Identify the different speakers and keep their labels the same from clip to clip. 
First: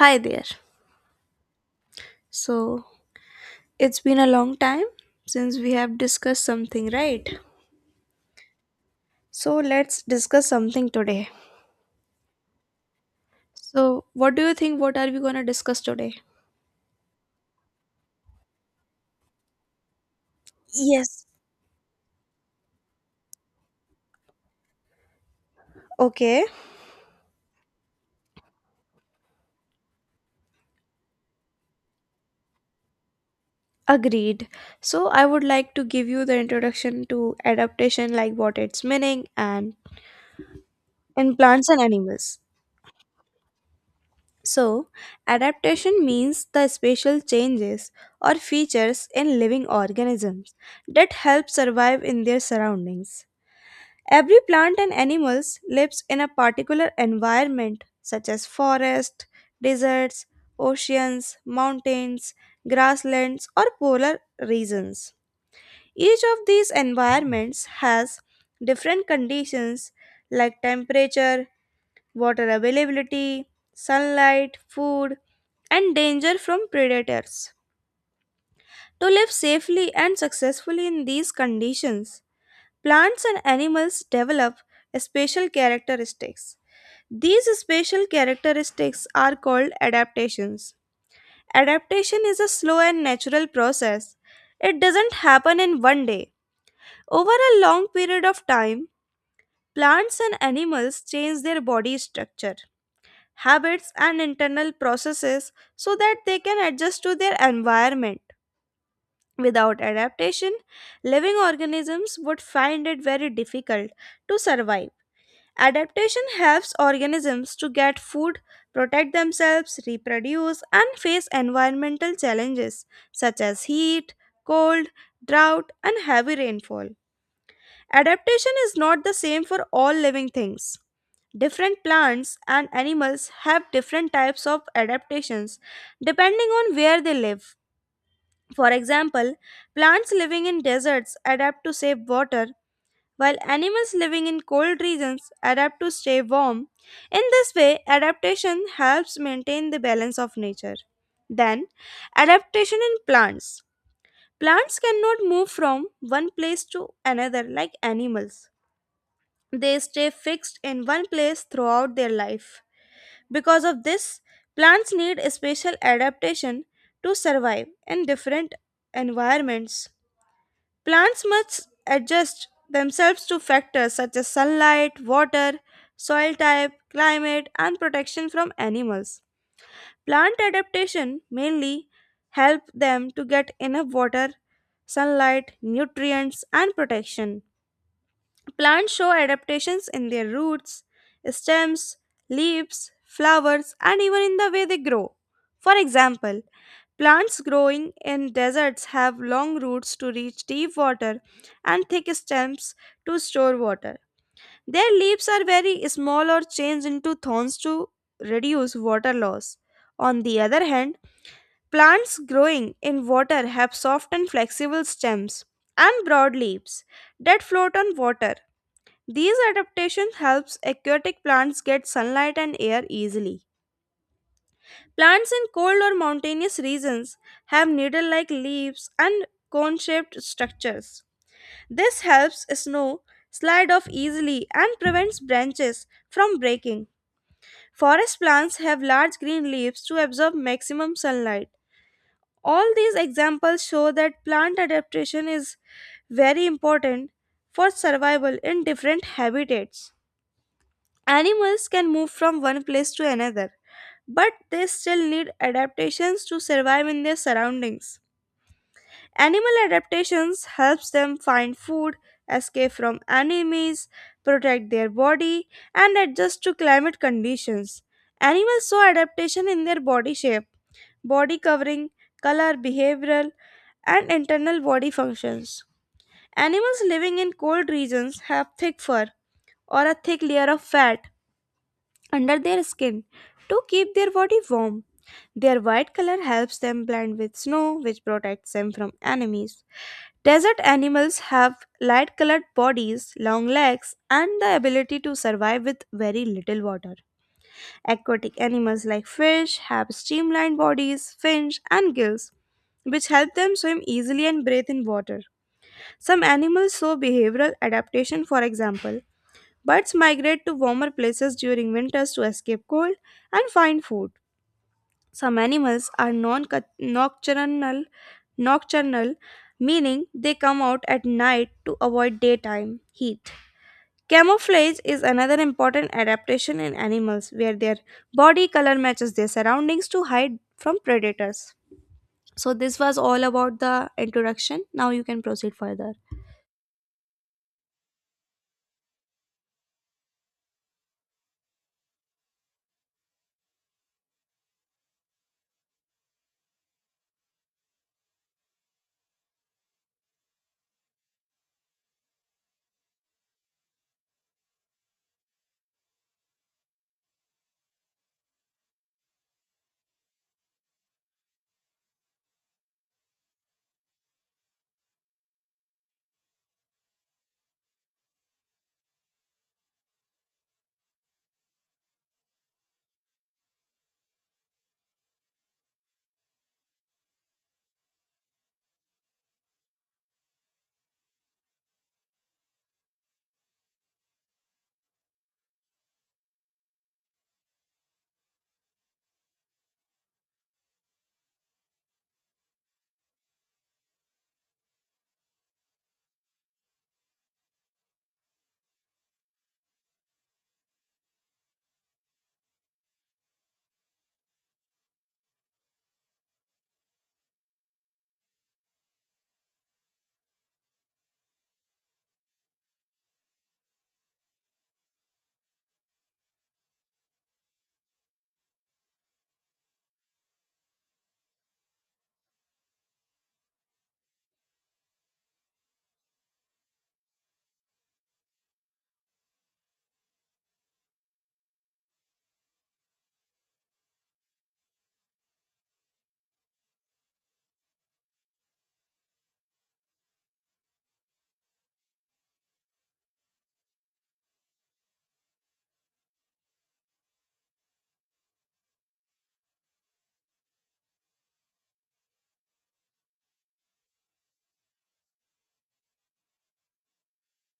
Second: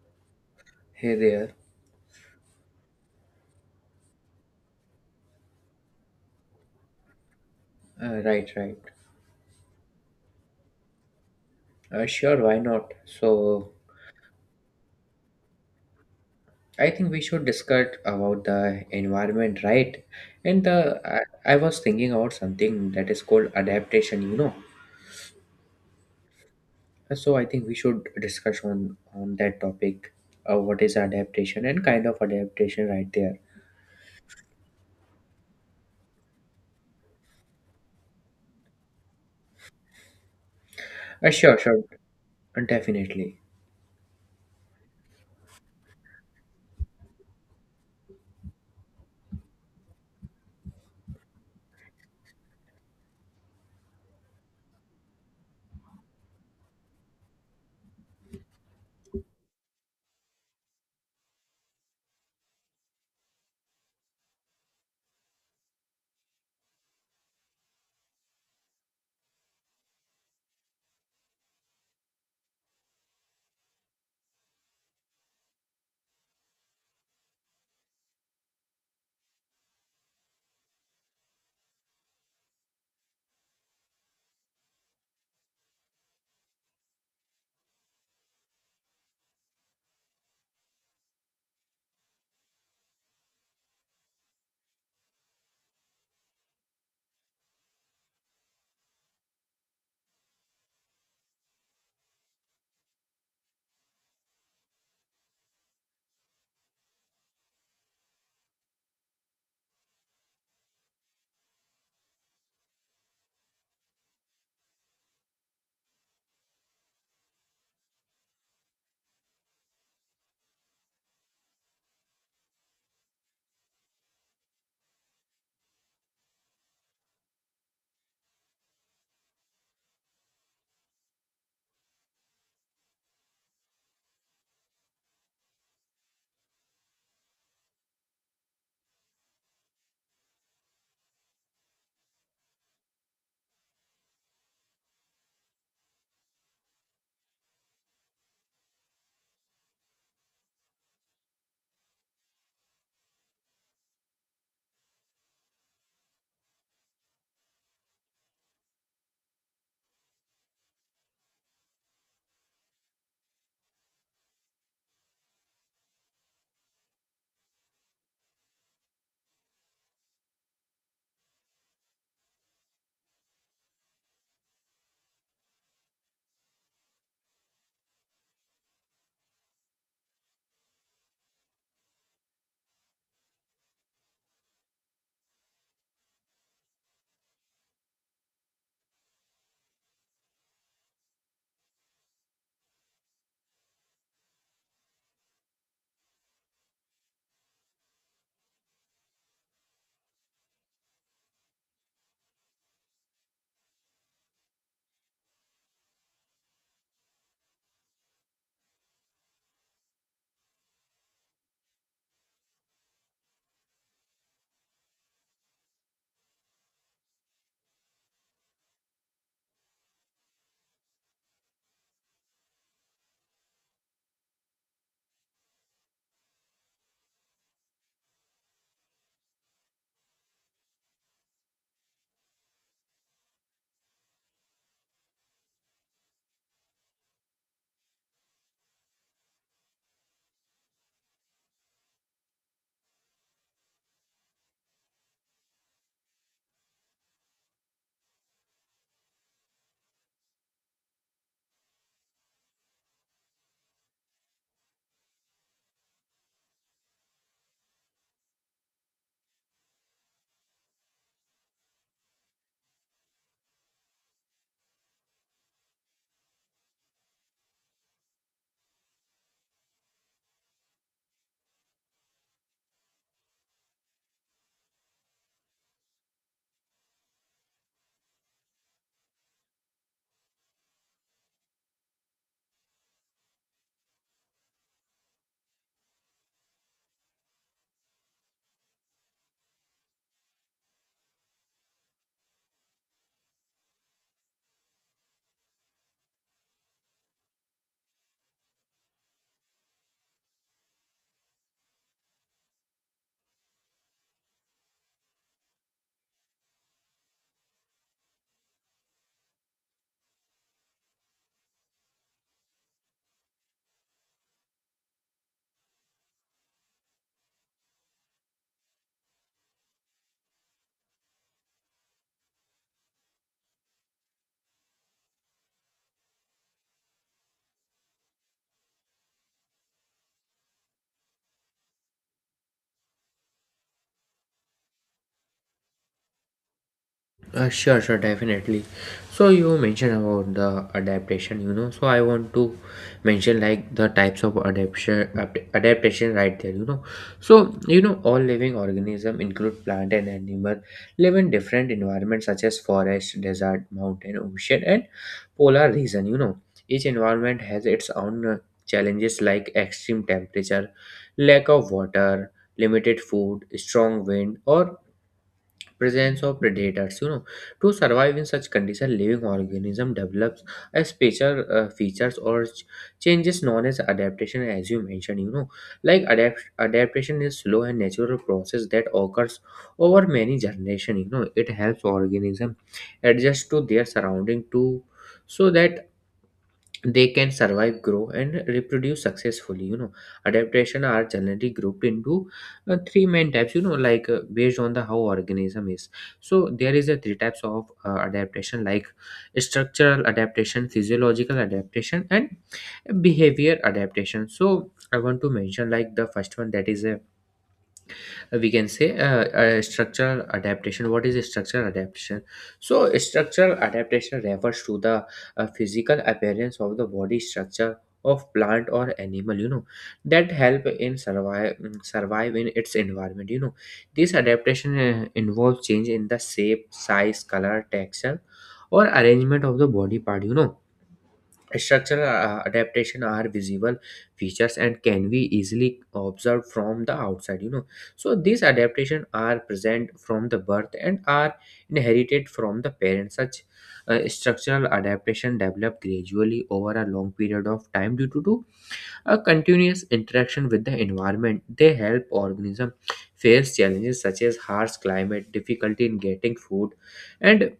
Speaker 1: Hi there.
Speaker 2: Hey there.
Speaker 1: So, it's been a long time since we have discussed something, right?
Speaker 2: Right, right.
Speaker 1: So, let's discuss something today.
Speaker 2: Sure, why not? So,
Speaker 1: So, what do you think? What are we going to discuss today?
Speaker 2: I think we should discuss about the environment, right? And the
Speaker 1: Yes.
Speaker 2: I, I was thinking about something that is called adaptation.
Speaker 1: Okay,
Speaker 2: So I think we should discuss on that topic. What is adaptation and kind of adaptation, right there?
Speaker 1: agreed. So, I would like to give you the introduction to adaptation, like what its meaning and in
Speaker 2: Sure,
Speaker 1: plants and
Speaker 2: sure,
Speaker 1: animals.
Speaker 2: definitely.
Speaker 1: So, adaptation means the spatial changes or features in living organisms that help survive in their surroundings. Every plant and animals lives in a particular environment such as forest, deserts, oceans, mountains, grasslands or polar regions. Each of these environments has different conditions like temperature, water availability, sunlight, food and danger from predators. To live safely and successfully in these conditions, plants and animals develop special characteristics. These special characteristics are called adaptations. Adaptation is a slow and natural process. It doesn't happen in one day. Over a long period of time, plants and animals change their body structure, habits, and internal processes so that they can adjust to their environment. Without adaptation, living organisms would find it very difficult to survive. Adaptation helps organisms to get food, protect themselves, reproduce, and face environmental challenges such as heat, cold, drought, and heavy rainfall. Adaptation is not the same for all living things. Different plants and animals have different types of adaptations depending on where they live. For example, plants living in deserts adapt to save water, while animals living in cold regions adapt to stay warm. In this way, adaptation helps maintain the balance of nature. Then, adaptation in plants. Plants cannot move from one place to another like animals. They stay fixed in one place throughout their life. Because of this, plants need a special adaptation to survive in different environments. Plants must adjust themselves to factors such as sunlight, water, soil type, climate, and protection from animals. Plant adaptation mainly help them to get enough water, sunlight, nutrients, and protection. Plants show adaptations in their roots, stems, leaves, flowers, and even in the way they grow. For example, plants growing in deserts have long roots to reach deep water and thick stems to store water. Their leaves are very small or change into thorns to reduce water loss. On the other hand, plants growing in water have soft and flexible stems and broad leaves that float on water. These adaptations helps aquatic plants get sunlight and air easily. Plants in cold or mountainous regions have needle-like leaves and cone-shaped structures. This helps snow slide off easily and prevents branches from breaking. Forest plants have large green leaves to absorb maximum sunlight. All these examples show that plant adaptation is very important for survival in different habitats. Animals can move from one place to another, but they still need adaptations to survive in their surroundings. Animal adaptations helps them find food, escape from enemies, protect their body, and adjust to climate conditions. Animals show adaptation in their body shape, body covering, color, behavioral, and internal body functions. Animals living in cold regions have thick fur or a thick layer of fat under their skin to keep their body warm. Their white color helps them blend with snow, which protects them from enemies. Desert animals have light colored bodies, long legs, and the ability to survive with very little water. Aquatic animals like fish have streamlined bodies, fins, and gills, which help them swim easily and breathe in water. Some animals show behavioral adaptation. For example, birds migrate to warmer places during winters to escape cold and find food. Some animals are nocturnal, meaning they come out at night to avoid daytime heat. Camouflage is another important adaptation in animals where their body color matches their surroundings to hide from predators. So this was all about the introduction. Now you can proceed further.
Speaker 2: Sure, sure, definitely. So you mentioned about the adaptation. So I want to mention like the types of adaptation, adaptation right there, you know. So you know, all living organism include plant and animal live in different environments such as forest, desert, mountain, ocean, and polar region. You know, each environment has its own challenges like extreme temperature, lack of water, limited food, strong wind, or presence of predators, you know. To survive in such condition, living organism develops a special features or changes known as adaptation, as you mentioned, you know. Like adaptation is slow and natural process that occurs over many generations, you know. It helps organism adjust to their surrounding too, so that they can survive, grow, and reproduce successfully, you know. Adaptation are generally grouped into three main types, you know, like based on the how organism is. So there is a three types of adaptation like structural adaptation, physiological adaptation, and behavior adaptation. So I want to mention like the first one, that is a we can say structural adaptation. What is structural adaptation? So structural adaptation refers to the physical appearance of the body structure of plant or animal, you know, that help in survive, survive in its environment, you know. This adaptation involves change in the shape, size, color, texture, or arrangement of the body part, you know. Structural adaptation are visible features and can be easily observed from the outside, you know. So these adaptations are present from the birth and are inherited from the parents. Such structural adaptation develop gradually over a long period of time due to a continuous interaction with the environment. They help organism face challenges such as harsh climate, difficulty in getting food, and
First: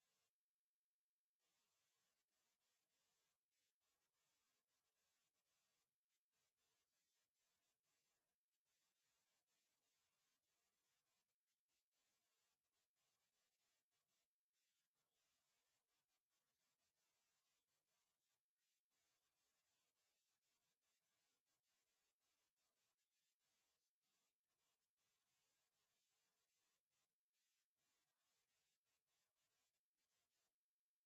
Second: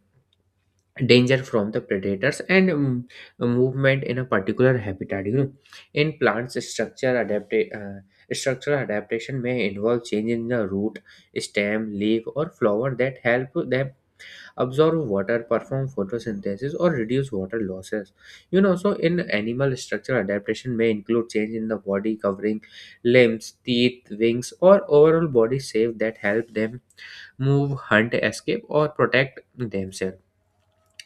Speaker 2: danger from the predators, and movement in a particular habitat, you know. In plants, structural adaptation may involve change in the root, stem, leaf, or flower that help them absorb water, perform photosynthesis, or reduce water losses, you know. So in animal, structural adaptation may include change in the body covering, limbs, teeth, wings, or overall body shape that help them move, hunt, escape, or protect themselves.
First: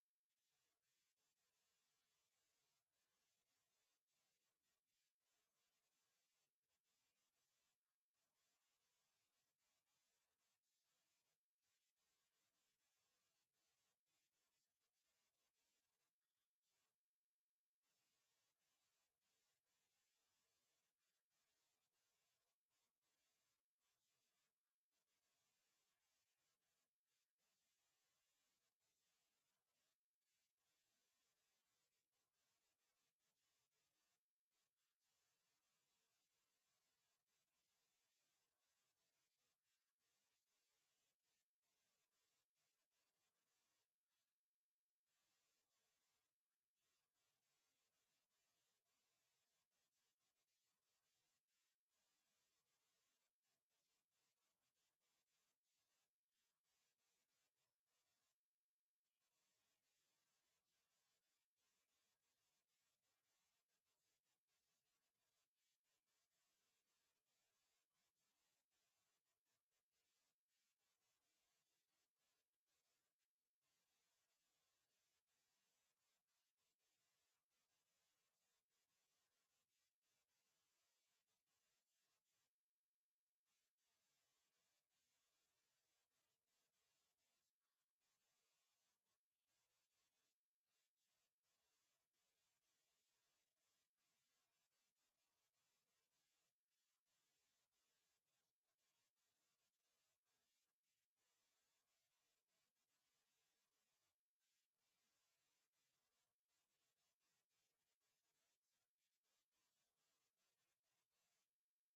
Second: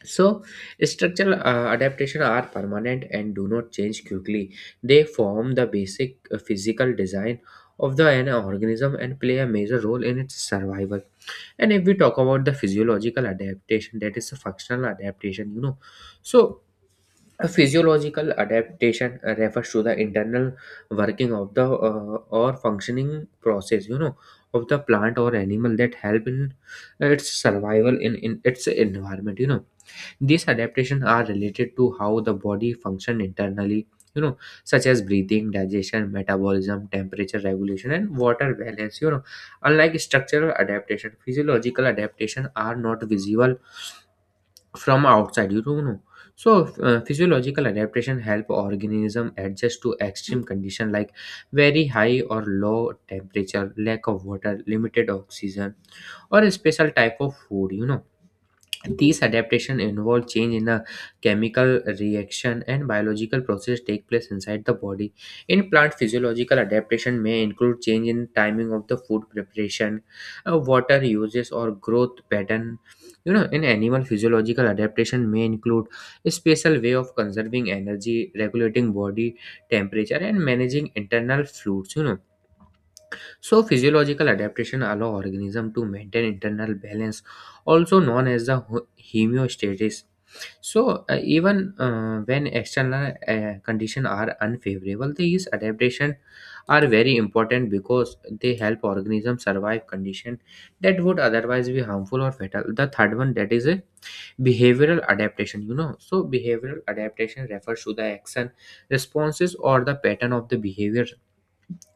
Speaker 2: So, structural adaptation are permanent and do not change quickly. They form the basic physical design of the an organism and play a major role in its survival. And if we talk about the physiological adaptation, that is a functional adaptation, you know. So, a physiological adaptation refers to the internal working of the or functioning process, you know, of the plant or animal that help in its survival in its environment, you know. These adaptations are related to how the body function internally, you know, such as breathing, digestion, metabolism, temperature regulation, and water balance. You know, unlike structural adaptation, physiological adaptation are not visible from outside. You don't know. So, physiological adaptation help organism adjust to extreme condition like very high or low temperature, lack of water, limited oxygen, or a special type of food. You know, these adaptations involve change in a chemical reaction and biological process take place inside the body. In plant, physiological adaptation may include change in timing of the food preparation, water uses or growth pattern. You know, in animal, physiological adaptation may include a special way of conserving energy, regulating body temperature, and managing internal fluids, you know. So, physiological adaptation allow organism to maintain internal balance, also known as the homeostasis. So, even when external conditions are unfavorable, these adaptation are very important because they help organism survive condition that would otherwise be harmful or fatal. The third one, that is a behavioral adaptation. You know, so behavioral adaptation refers to the action, responses, or the pattern of the behavior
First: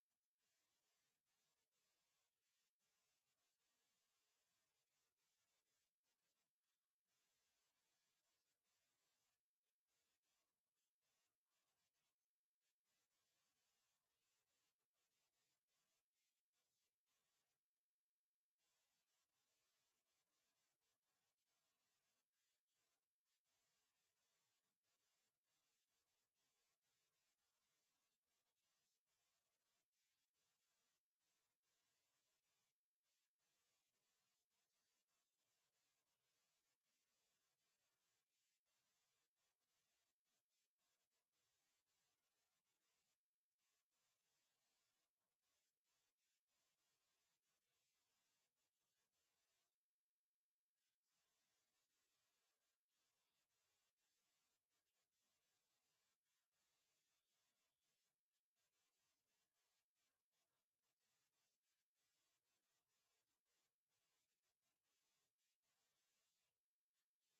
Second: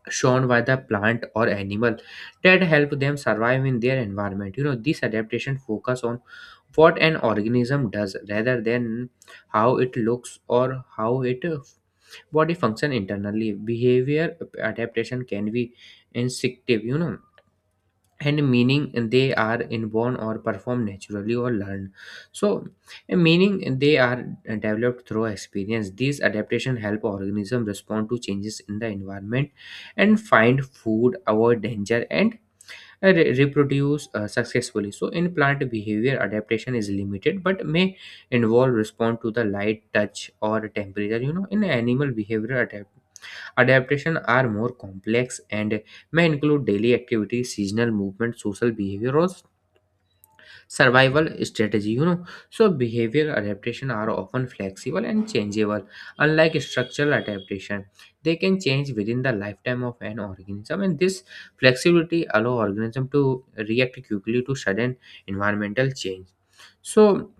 Speaker 2: shown by the plant or animal that help them survive in their environment, you know. This adaptation focus on what an organism does rather than how it looks or how it body function internally. Behavior adaptation can be instinctive, you know, and meaning they are inborn or performed naturally or learned, so a meaning they are developed through experience. These adaptation help organism respond to changes in the environment and find food, avoid danger, and reproduce successfully. So in plant, behavior adaptation is limited but may involve respond to the light, touch, or temperature, you know. In animal, behavior adapt adaptation are more complex and may include daily activities, seasonal movement, social behavior, or survival strategy. You know, so behavioral adaptation are often flexible and changeable. Unlike structural adaptation, they can change within the lifetime of an organism, and this flexibility allow organism to react quickly to sudden environmental change. So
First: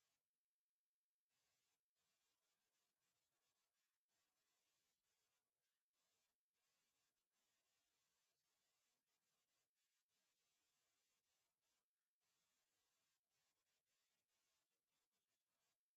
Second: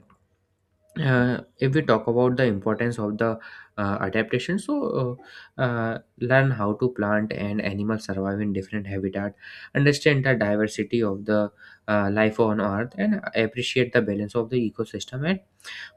Speaker 2: if we talk about the importance of the adaptation, so learn how to plant and animals survive in different habitat, understand the diversity of the life on earth and appreciate the balance of the ecosystem, and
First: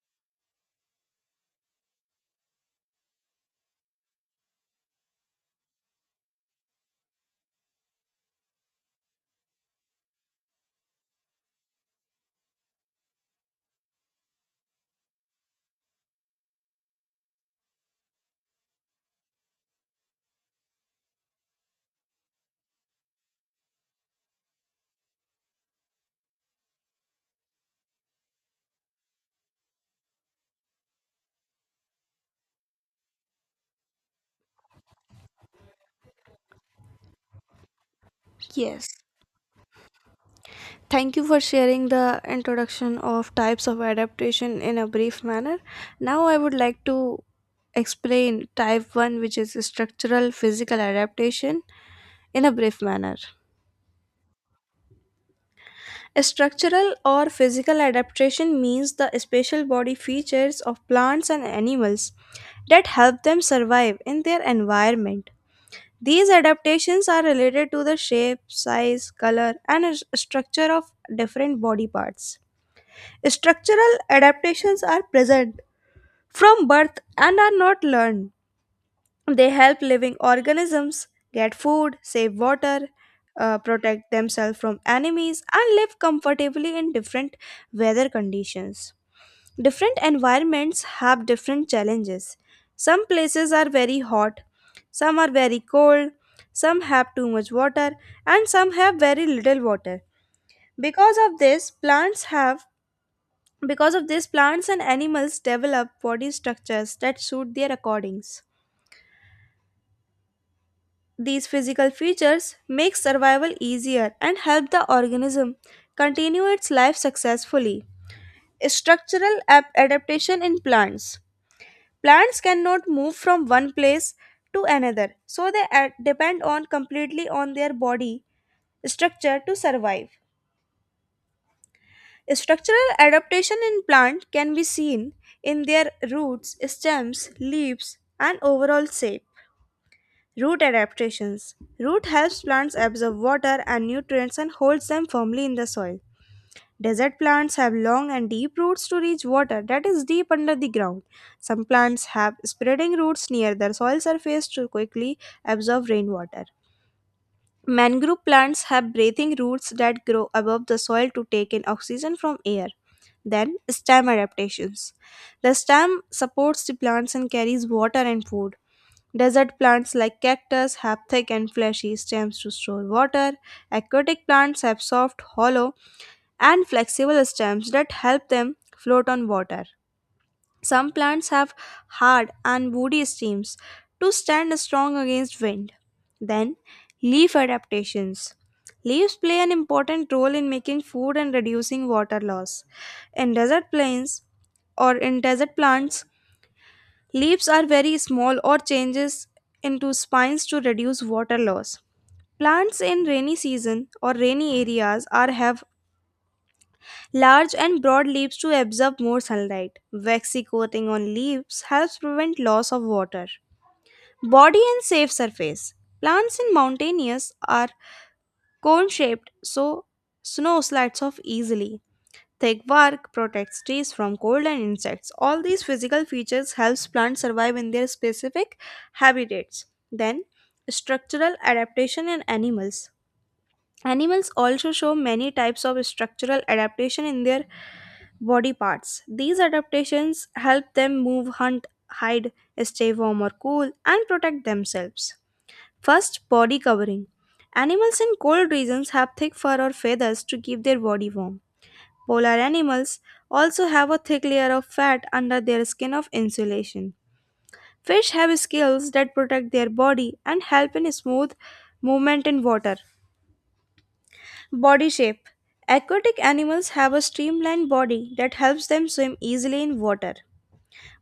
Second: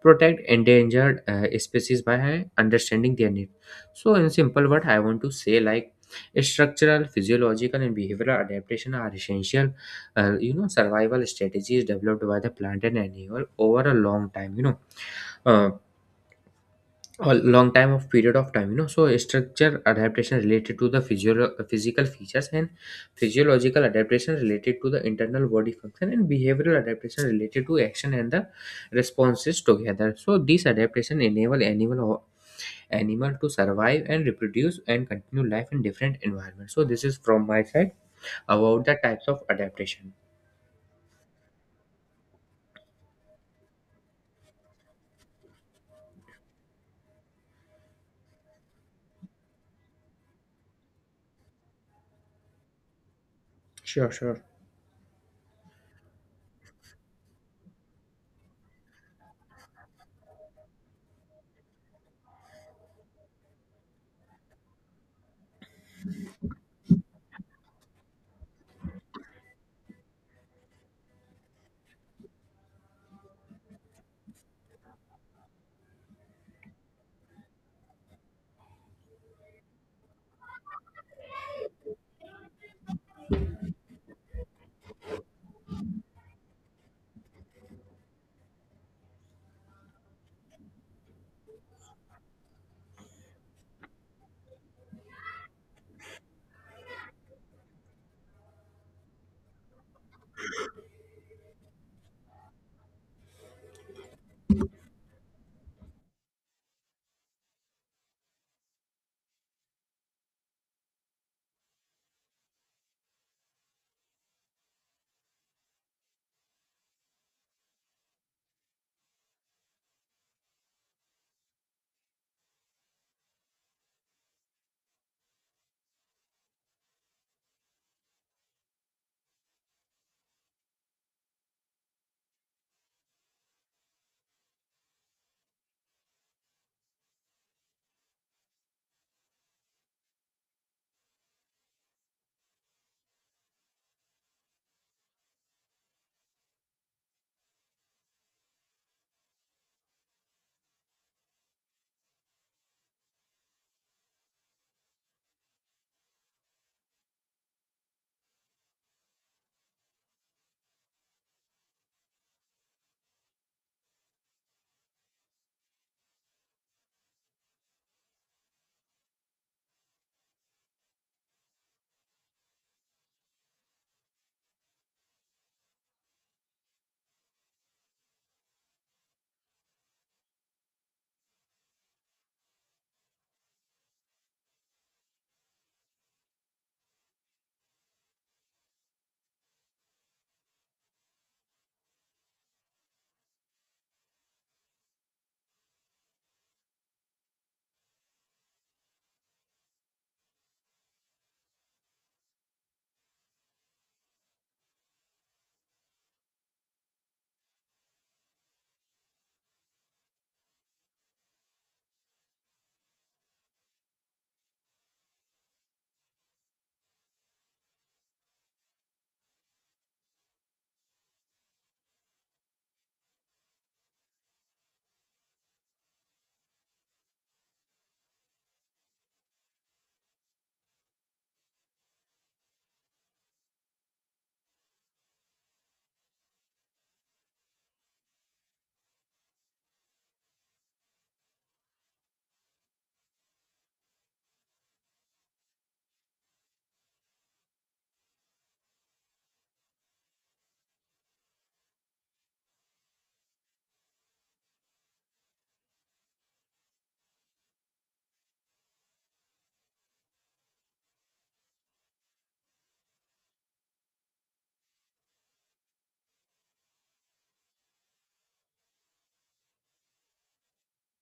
Speaker 2: protect endangered species by understanding their needs. So in simple word, I want to say like structural, physiological, and behavioral adaptation are essential you know, survival strategies developed by the plant and animal over a long time, you know, uh, a long time of period of time, you know. So structure adaptation related to the physical features, and physiological adaptation related to the internal body function, and behavioral adaptation related to action and the responses together. So these adaptation enable animal to survive and reproduce and continue life in different environments. So this is from my side about
Speaker 1: Yes.
Speaker 2: the types of adaptation.
Speaker 1: Thank you for sharing the introduction of types of adaptation in a brief manner. Now, I would like to explain type 1, which is structural physical adaptation, in a brief manner.
Speaker 2: Sure, sure.
Speaker 1: Structural or physical adaptation means the special body features of plants and animals that help them survive in their environment. These adaptations are related to the shape, size, color, and structure of different body parts. Structural adaptations are present from birth and are not learned. They help living organisms get food, save water, protect themselves from enemies, and live comfortably in different weather conditions. Different environments have different challenges. Some places are very hot, some are very cold, some have too much water, and some have very little water. Because of this, plants have because of this, plants and animals develop body structures that suit their accordings. These physical features make survival easier and help the organism continue its life successfully. Structural adaptation in plants. Plants cannot move from one place to another, so they depend on completely on their body structure to survive. Structural adaptation in plant can be seen in their roots, stems, leaves, and overall shape. Root adaptations. Root helps plants absorb water and nutrients and holds them firmly in the soil. Desert plants have long and deep roots to reach water that is deep under the ground. Some plants have spreading roots near the soil surface to quickly absorb rainwater. Mangrove plants have breathing roots that grow above the soil to take in oxygen from air. Then, stem adaptations. The stem supports the plants and carries water and food. Desert plants like cactus have thick and fleshy stems to store water. Aquatic plants have soft, hollow, and flexible stems that help them float on water. Some plants have hard and woody stems to stand strong against wind. Then, leaf adaptations. Leaves play an important role in making food and reducing water loss. In desert plains or in desert plants, leaves are very small or changes into spines to reduce water loss. Plants in rainy season or rainy areas are have large and broad leaves to absorb more sunlight. Waxy coating on leaves helps prevent loss of water. Body and safe surface. Plants in mountainous are cone shaped so snow slides off easily. Thick bark protects trees from cold and insects. All these physical features helps plants survive in their specific habitats. Then, structural adaptation in animals. Animals also show many types of structural adaptation in their body parts. These adaptations help them move, hunt, hide, stay warm or cool, and protect themselves. First, body covering. Animals in cold regions have thick fur or feathers to keep their body warm. Polar animals also have a thick layer of fat under their skin of insulation. Fish have scales that protect their body and help in smooth movement in water. Body shape. Aquatic animals have a streamlined body that helps them swim easily in water.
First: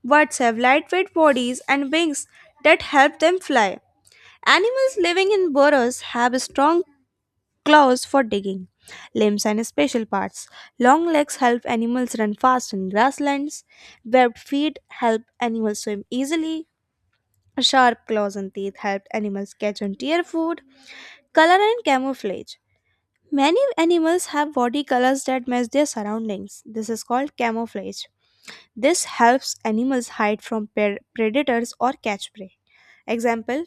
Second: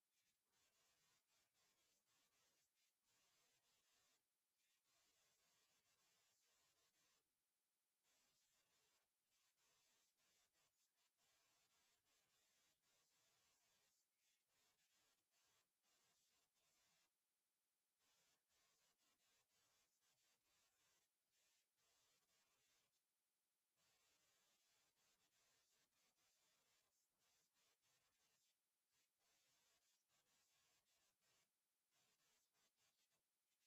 Speaker 1: Birds have lightweight bodies and wings that help them fly. Animals living in burrows have strong claws for digging, limbs, and special parts. Long legs help animals run fast in grasslands. Webbed feet help animals swim easily. Sharp claws and teeth help animals catch and tear food. Color and camouflage. Many animals have body colors that match their surroundings. This is called camouflage. This helps animals hide from predators or catch prey. Example:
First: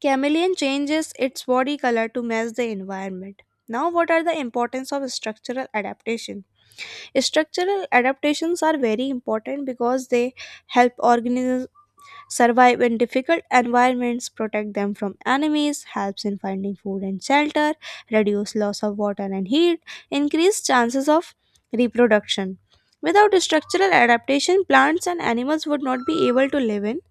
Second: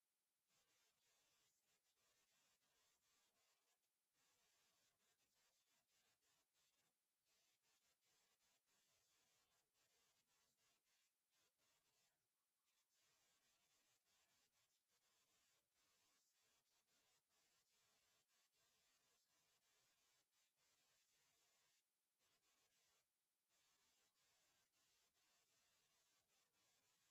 Speaker 1: chameleon changes its body color to match the environment. Now, what are the importance of structural adaptation? Structural adaptations are very important because they help organisms survive in difficult environments, protect them from enemies, helps in finding food and shelter, reduce loss of water and heat, increase chances of reproduction. Without structural adaptation, plants and animals would not be able to live in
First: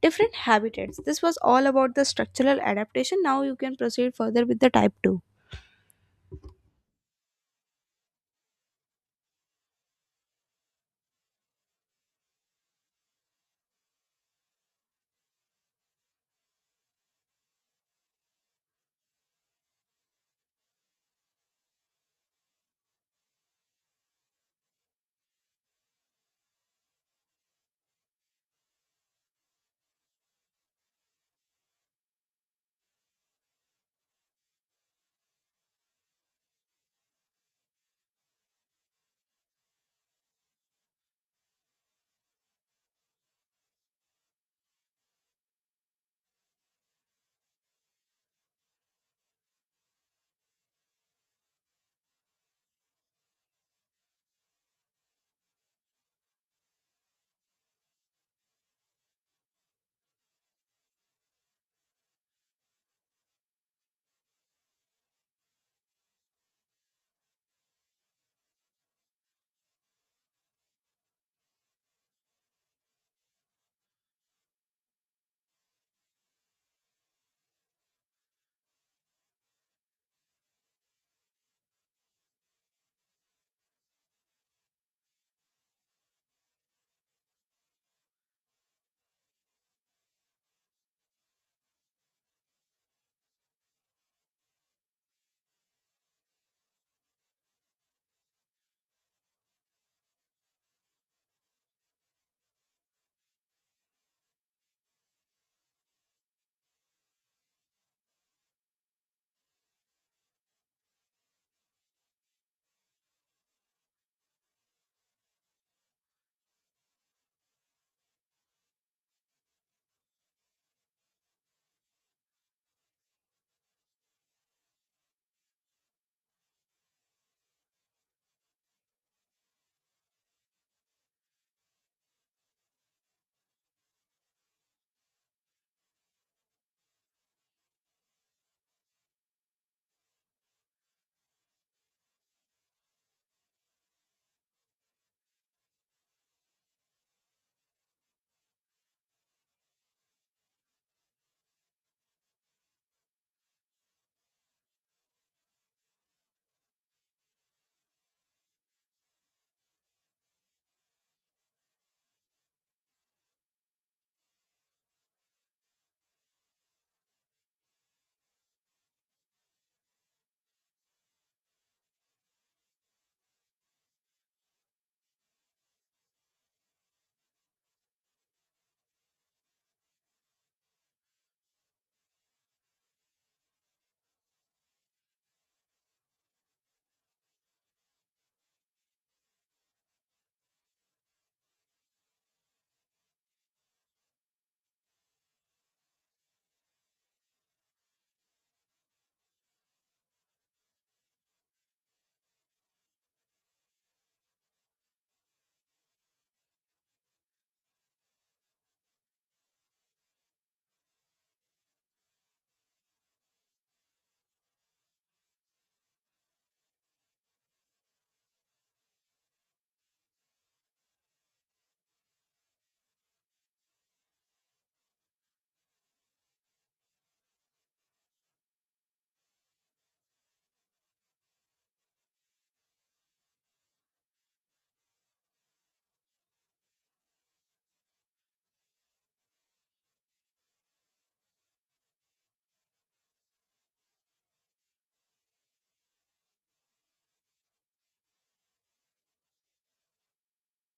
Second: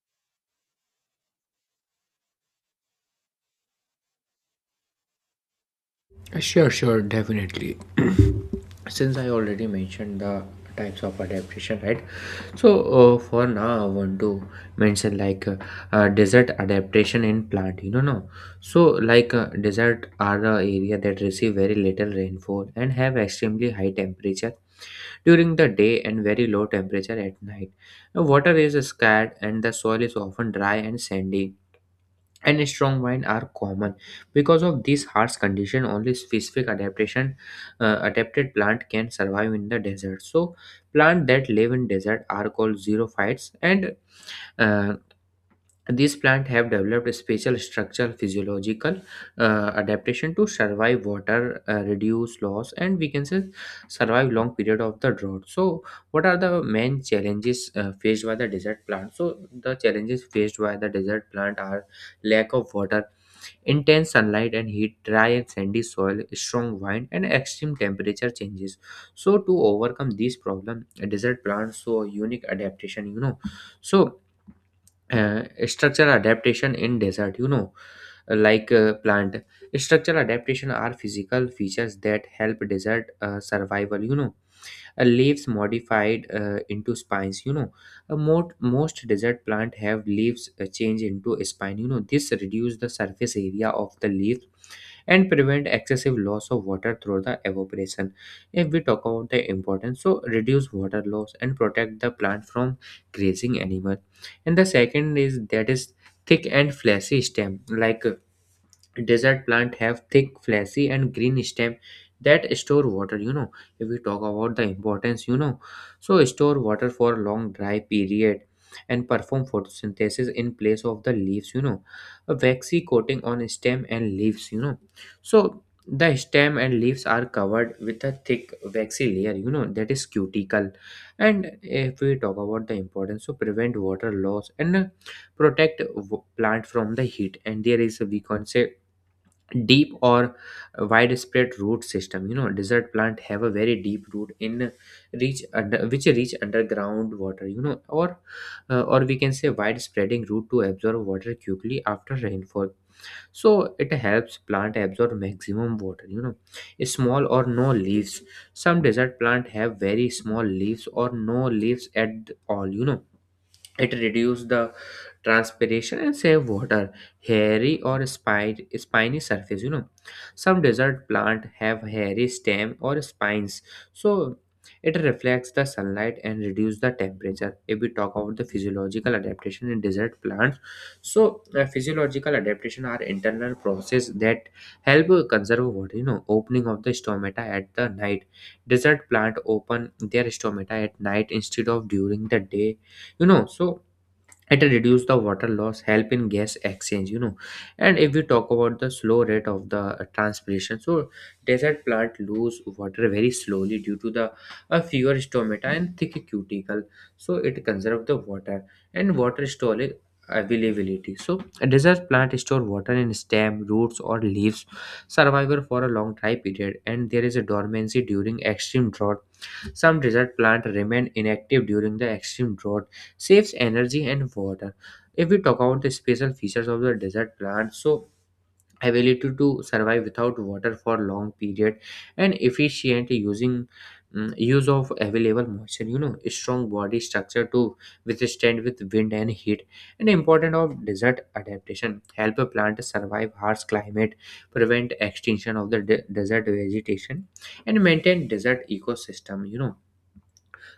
Speaker 1: different habitats. This was all about the structural adaptation. Now you can proceed further with the type 2.
Speaker 2: Sure, sure, definitely. Since I already mentioned the types of adaptation, right? So for now, I want to mention like desert adaptation in plant. You know, no. So like desert are the area that receive very little rainfall and have extremely high temperature during the day and very low temperature at night. Water is scarce and the soil is often dry and sandy, and strong wine are common. Because of this harsh condition, only specific adaptation adapted plant can survive in the desert. So plant that live in desert are called xerophytes, and uh, these plants have developed a special structural, physiological adaptation to survive water reduce loss, and we can say survive long period of the drought. So what are the main challenges faced by the desert plant? So the challenges faced by the desert plant are lack of water, intense sunlight and heat, dry and sandy soil, strong wind, and extreme temperature changes. So, to overcome these problem, desert plants show unique adaptation, you know. So, structural adaptation in desert, you know, like plant. Structural adaptation are physical features that help desert survival, you know. Leaves modified into spines, you know. Most desert plant have leaves change into a spine, you know. This reduce the surface area of the leaf and prevent excessive loss of water through the evaporation. If we talk about the importance, so reduce water loss and protect the plant from grazing animal. And the second is that is thick and fleshy stem, like desert plant have thick, fleshy, and green stem that store water, you know. If we talk about the importance, you know, so store water for long dry period and perform photosynthesis in place of the leaves, you know. A waxy coating on stem and leaves, you know. So the stem and leaves are covered with a thick waxy layer, you know, that is cuticle. And if we talk about the importance, so prevent water loss and protect plant from the heat. And there is, we can say, deep or widespread root system, you know. Desert plant have a very deep root in reach under, which reach underground water, you know, or we can say widespreading root to absorb water quickly after rainfall. So it helps plant absorb maximum water, you know. Small or no leaves. Some desert plant have very small leaves or no leaves at all, you know. It reduces the transpiration and save water. Hairy or spine, spiny surface, you know. Some desert plant have hairy stem or spines, so it reflects the sunlight and reduce the temperature. If we talk about the physiological adaptation in desert plants, so physiological adaptation are internal process that help conserve water. You know, opening of the stomata at the night. Desert plant open their stomata at night instead of during the day. You know, so it reduce the water loss help in gas exchange, you know. And if we talk about the slow rate of the transpiration, so desert plant lose water very slowly due to the fewer stomata and thick cuticle, so it conserve the water and water storage availability. So a desert plant store water in stem, roots, or leaves, survival for a long time period. And there is a dormancy during extreme drought. Some desert plant remain inactive during the extreme drought, saves energy and water. If we talk about the special features of the desert plant, so ability to survive without water for long period and efficient using use of available moisture, you know, strong body structure to withstand with wind and heat. And important of desert adaptation help a plant survive harsh climate, prevent extinction of the desert vegetation, and maintain desert ecosystem, you know.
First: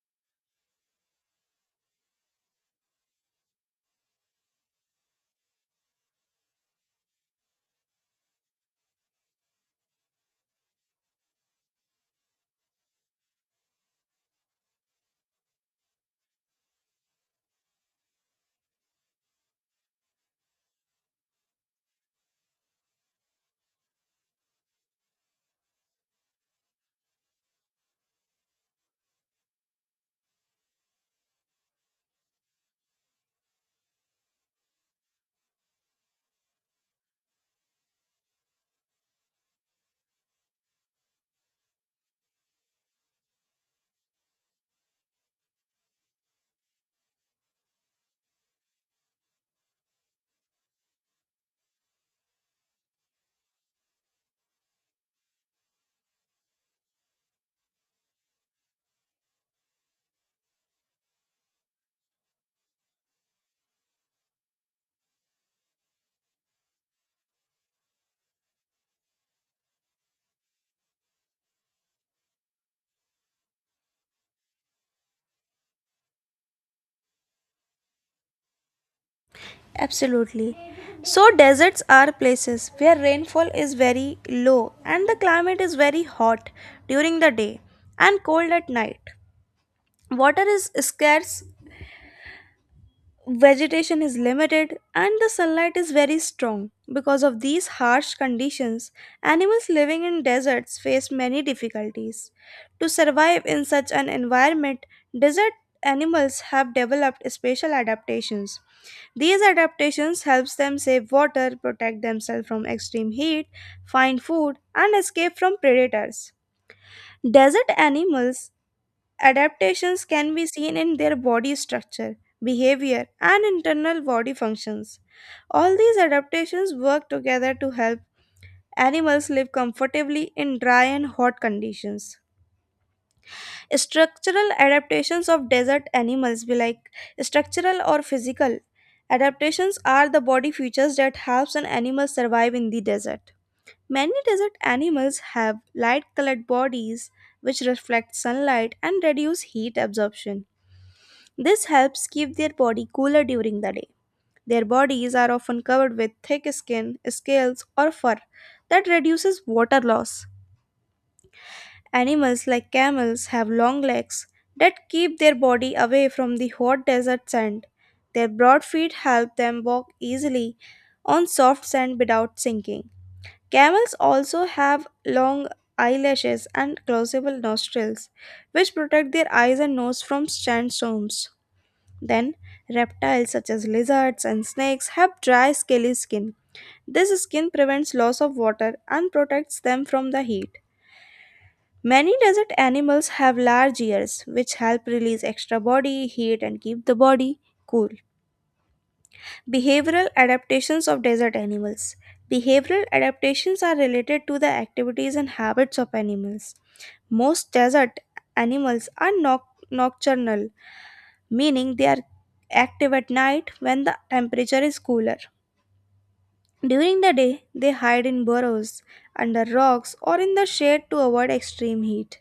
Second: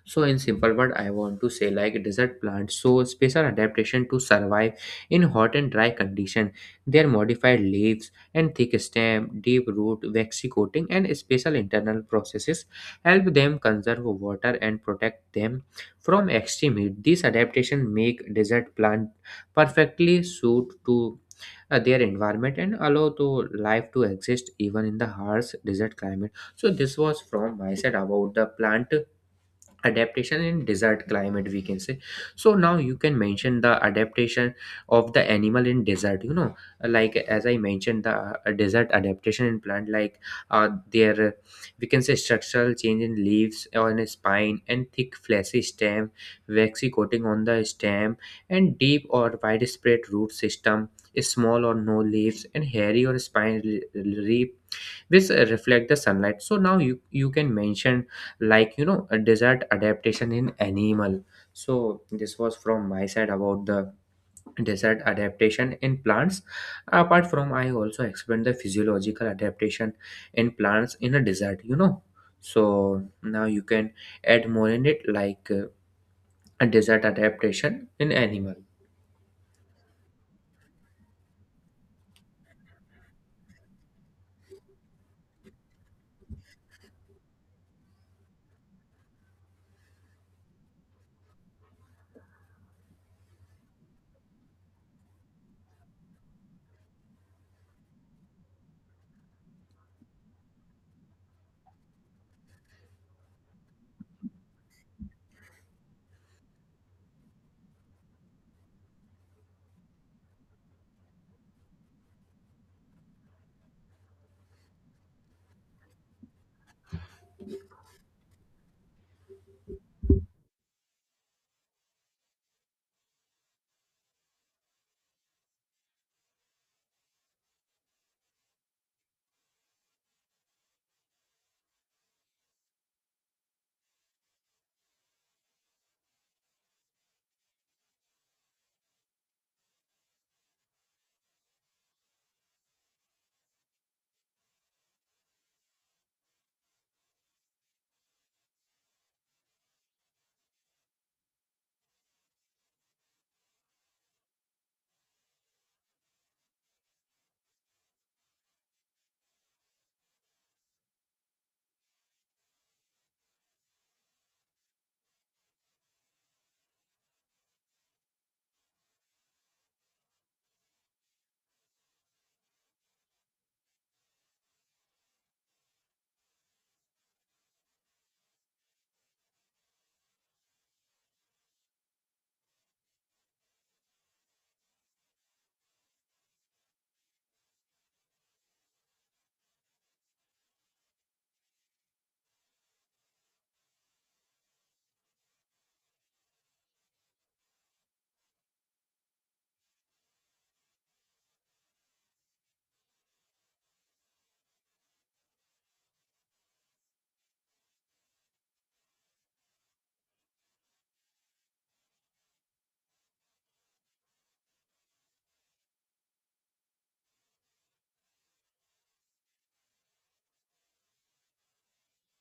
Speaker 2: So in simple word, I want to say like desert plants show special adaptation to survive in hot and dry condition. Their modified leaves and thick stem, deep root, waxy coating, and special internal processes help them conserve water and protect them from extreme heat. These adaptation make desert plant perfectly suit to their environment and allow to life to exist even in the harsh desert climate. So this was from my side about the plant adaptation in desert climate, we can say. So now you can mention the adaptation of the animal in desert, you know. Like as I mentioned the desert adaptation in plant, like their we can say structural change in leaves on a spine and thick fleshy stem, waxy coating on the stem, and deep or widespread root system, small or no leaves, and hairy or spine leaf which reflect the sunlight. So now you can mention like, you know, a desert adaptation in animal. So this was from my side about the desert adaptation in plants. Apart from, I also explained the physiological adaptation in plants in a desert, you know. So now you can add more in it, like a desert adaptation in animal.
Speaker 1: Absolutely. So, deserts are places where rainfall is very low and the climate is very hot during the day and cold at night. Water is scarce, vegetation is limited and the sunlight is very strong. Because of these harsh conditions, animals living in deserts face many difficulties. To survive in such an environment, desert animals have developed special adaptations. These adaptations helps them save water, protect themselves from extreme heat, find food and escape from predators. Desert animals adaptations can be seen in their body structure, behavior, and internal body functions. All these adaptations work together to help animals live comfortably in dry and hot conditions. Structural adaptations of desert animals be like structural or physical. Adaptations are the body features that helps an animal survive in the desert. Many desert animals have light colored bodies which reflect sunlight and reduce heat absorption. This helps keep their body cooler during the day. Their bodies are often covered with thick skin, scales, or fur that reduces water loss. Animals like camels have long legs that keep their body away from the hot desert sand. Their broad feet help them walk easily on soft sand without sinking. Camels also have long eyelashes and closable nostrils, which protect their eyes and nose from sandstorms. Then, reptiles such as lizards and snakes have dry, scaly skin. This skin prevents loss of water and protects them from the heat. Many desert animals have large ears, which help release extra body heat and keep the body cool. Behavioral adaptations of desert animals. Behavioral adaptations are related to the activities and habits of animals. Most desert animals are nocturnal, meaning they are active at night when the temperature is cooler. During the day, they hide in burrows, under rocks, or in the shade to avoid extreme heat.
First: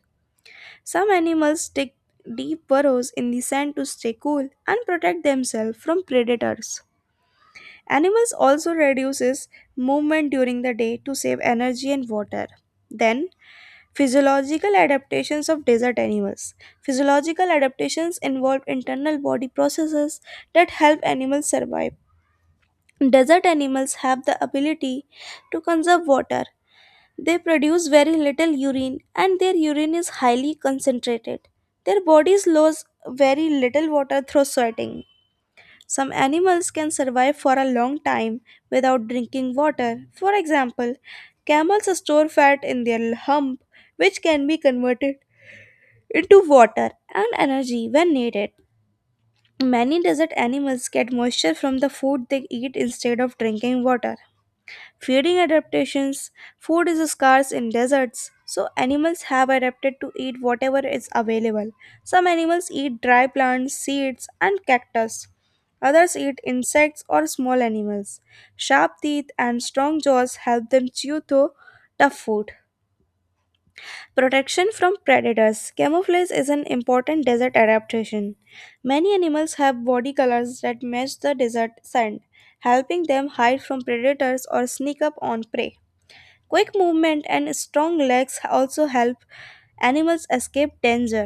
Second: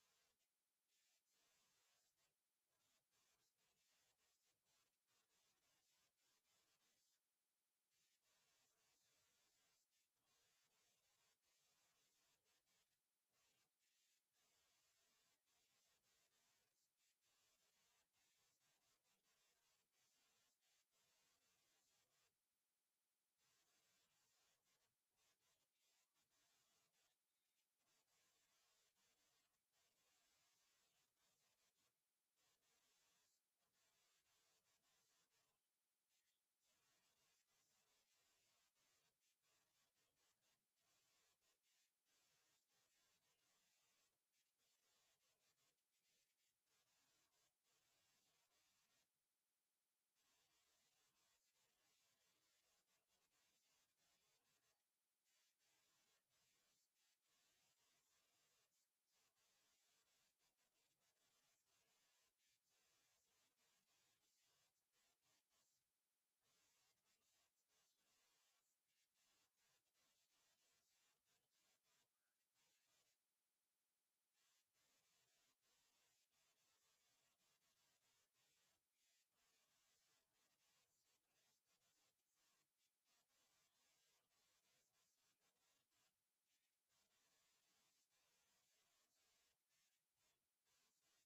Speaker 1: Some animals dig deep burrows in the sand to stay cool and protect themselves from predators. Animals also reduces movement during the day to save energy and water. Then, physiological adaptations of desert animals. Physiological adaptations involve internal body processes that help animals survive. Desert animals have the ability to conserve water. They produce very little urine and their urine is highly concentrated. Their bodies lose very little water through sweating. Some animals can survive for a long time without drinking water. For example, camels store fat in their hump, which can be converted into water and energy when needed. Many desert animals get moisture from the food they eat instead of drinking water. Feeding adaptations. Food is scarce in deserts, so animals have adapted to eat whatever is available. Some animals eat dry plants, seeds, and cactus. Others eat insects or small animals. Sharp teeth and strong jaws help them chew through tough food. Protection from predators. Camouflage is an important desert adaptation. Many animals have body colors that match the desert sand, helping them hide from predators or sneak up on prey. Quick movement and strong legs also help animals escape danger.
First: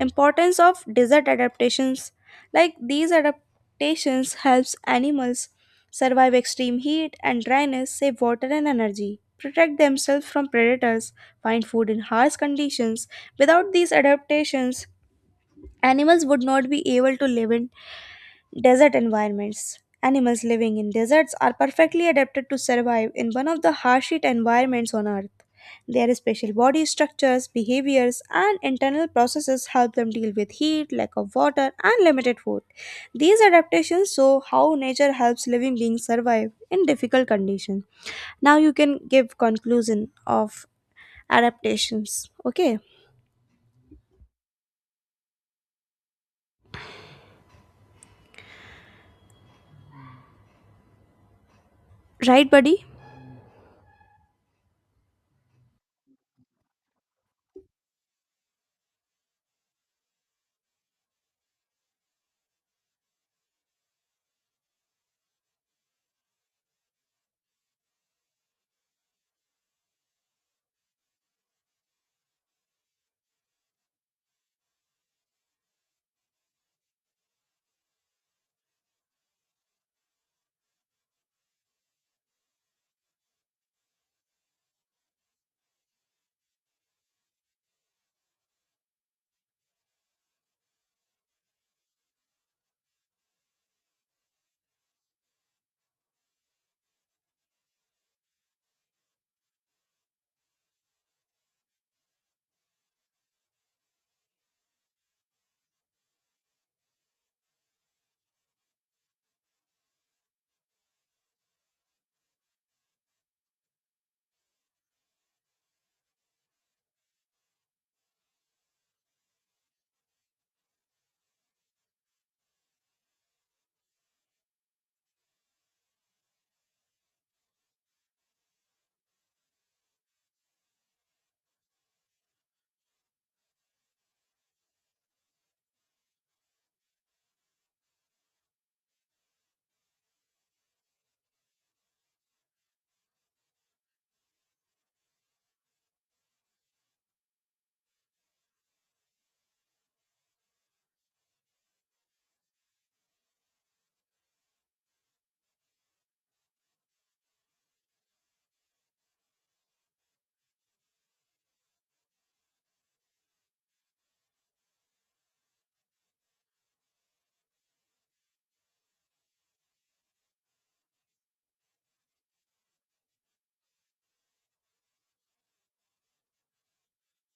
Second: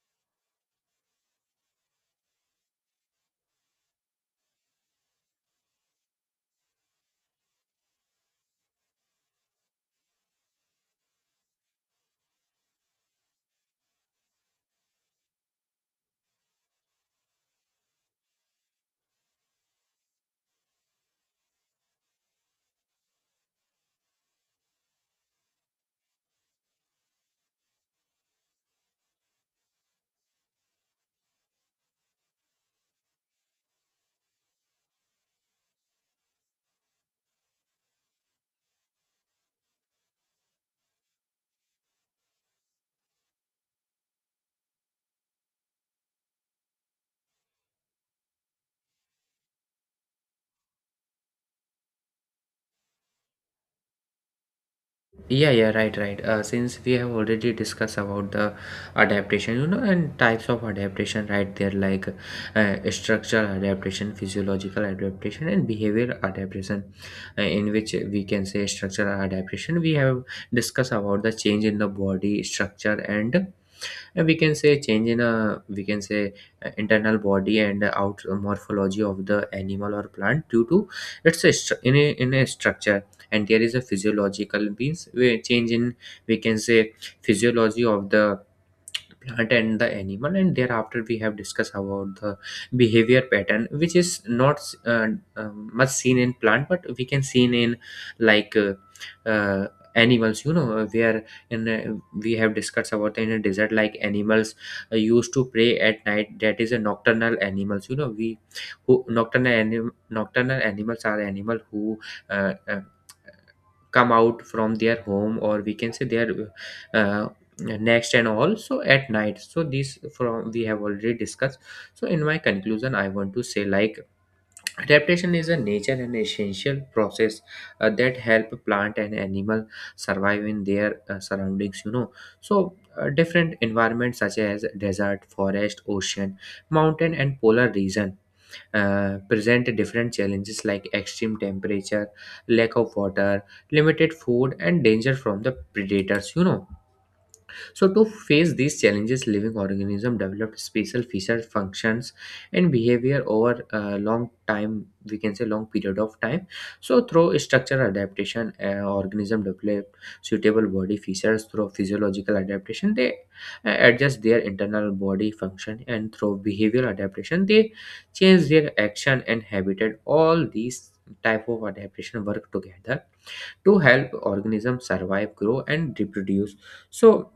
Speaker 1: Importance of desert adaptations: like these adaptations helps animals survive extreme heat and dryness, save water and energy, protect themselves from predators, find food in harsh conditions. Without these adaptations, animals would not be able to live in desert environments. Animals living in deserts are perfectly adapted to survive in one of the harshest environments on Earth. Their special body structures, behaviors, and internal processes help them deal with heat, lack of water, and limited food. These adaptations show how nature helps living beings survive in difficult conditions. Now you can give conclusion of adaptations. Okay, right, buddy?
Speaker 2: Yeah, yeah, right, right. Since we have already discussed about the adaptation, you know, and types of adaptation, right? There like structural adaptation, physiological adaptation, and behavior adaptation. In which we can say structural adaptation, we have discussed about the change in the body structure and, we can say, change in a, we can say, internal body and out morphology of the animal or plant due to its in a structure. And there is a physiological means we change in, we can say, physiology of the plant and the animal. And thereafter we have discussed about the behavior pattern which is not uh, much seen in plant, but we can seen in like uh, animals, you know. Where in, we have discussed about in a desert like animals used to prey at night, that is a nocturnal animals, you know. We who nocturnal nocturnal animals are animal who uh, uh, come out from their home or we can say their uh, next and all so at night. So these from we have already discussed. So in my conclusion I want to say like adaptation is a nature and essential process that help plant and animal survive in their surroundings, you know. So, different environments such as desert, forest, ocean, mountain, and polar region present different challenges like extreme temperature, lack of water, limited food, and danger from the predators, you know. So to face these challenges, living organisms developed special feature, functions, and behavior over a long time. We can say long period of time. So through structural adaptation, organism develop suitable body features. Through physiological adaptation, they adjust their internal body function. And through behavioral adaptation, they change their action and habitat. All these type of adaptation work together to help organisms survive, grow, and reproduce. So,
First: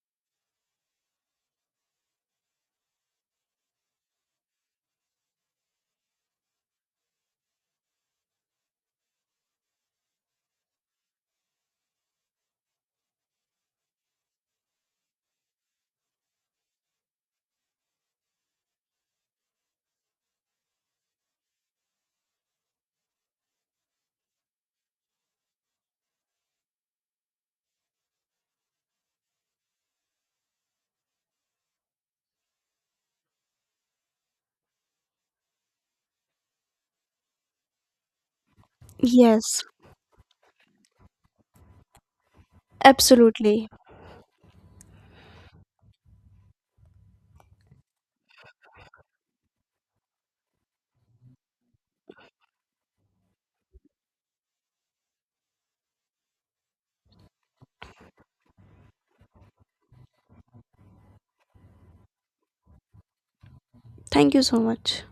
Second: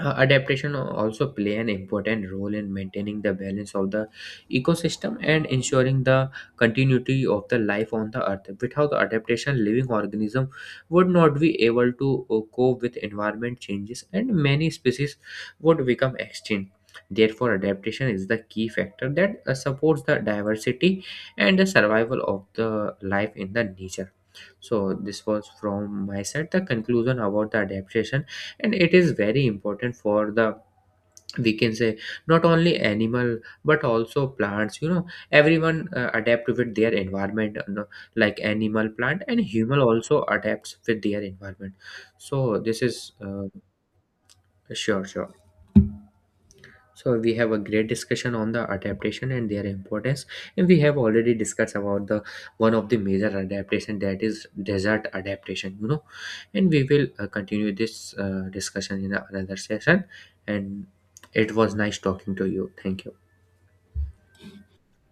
Speaker 2: adaptation also play an important role in maintaining the balance of the ecosystem and ensuring the continuity of the life on the earth. Without adaptation, living organism would not be able to cope with environment changes, and many species would become extinct. Therefore adaptation is the key factor that supports the diversity and the survival of the life in the nature. So this was from my side the conclusion about the adaptation. And it is very important for the, we can say, not only animal but also plants, you know. Everyone adapt with their environment, you know, like animal, plant, and
Speaker 1: Yes,
Speaker 2: human also adapts with their environment. So this is
Speaker 1: absolutely.
Speaker 2: sure, sure. So we have a great discussion on the adaptation and their importance, and we have already discussed about the one of the major adaptation, that is desert adaptation, you know. And we will continue this discussion in another session. And it was nice talking to you. Thank you.
Speaker 1: Thank you so much.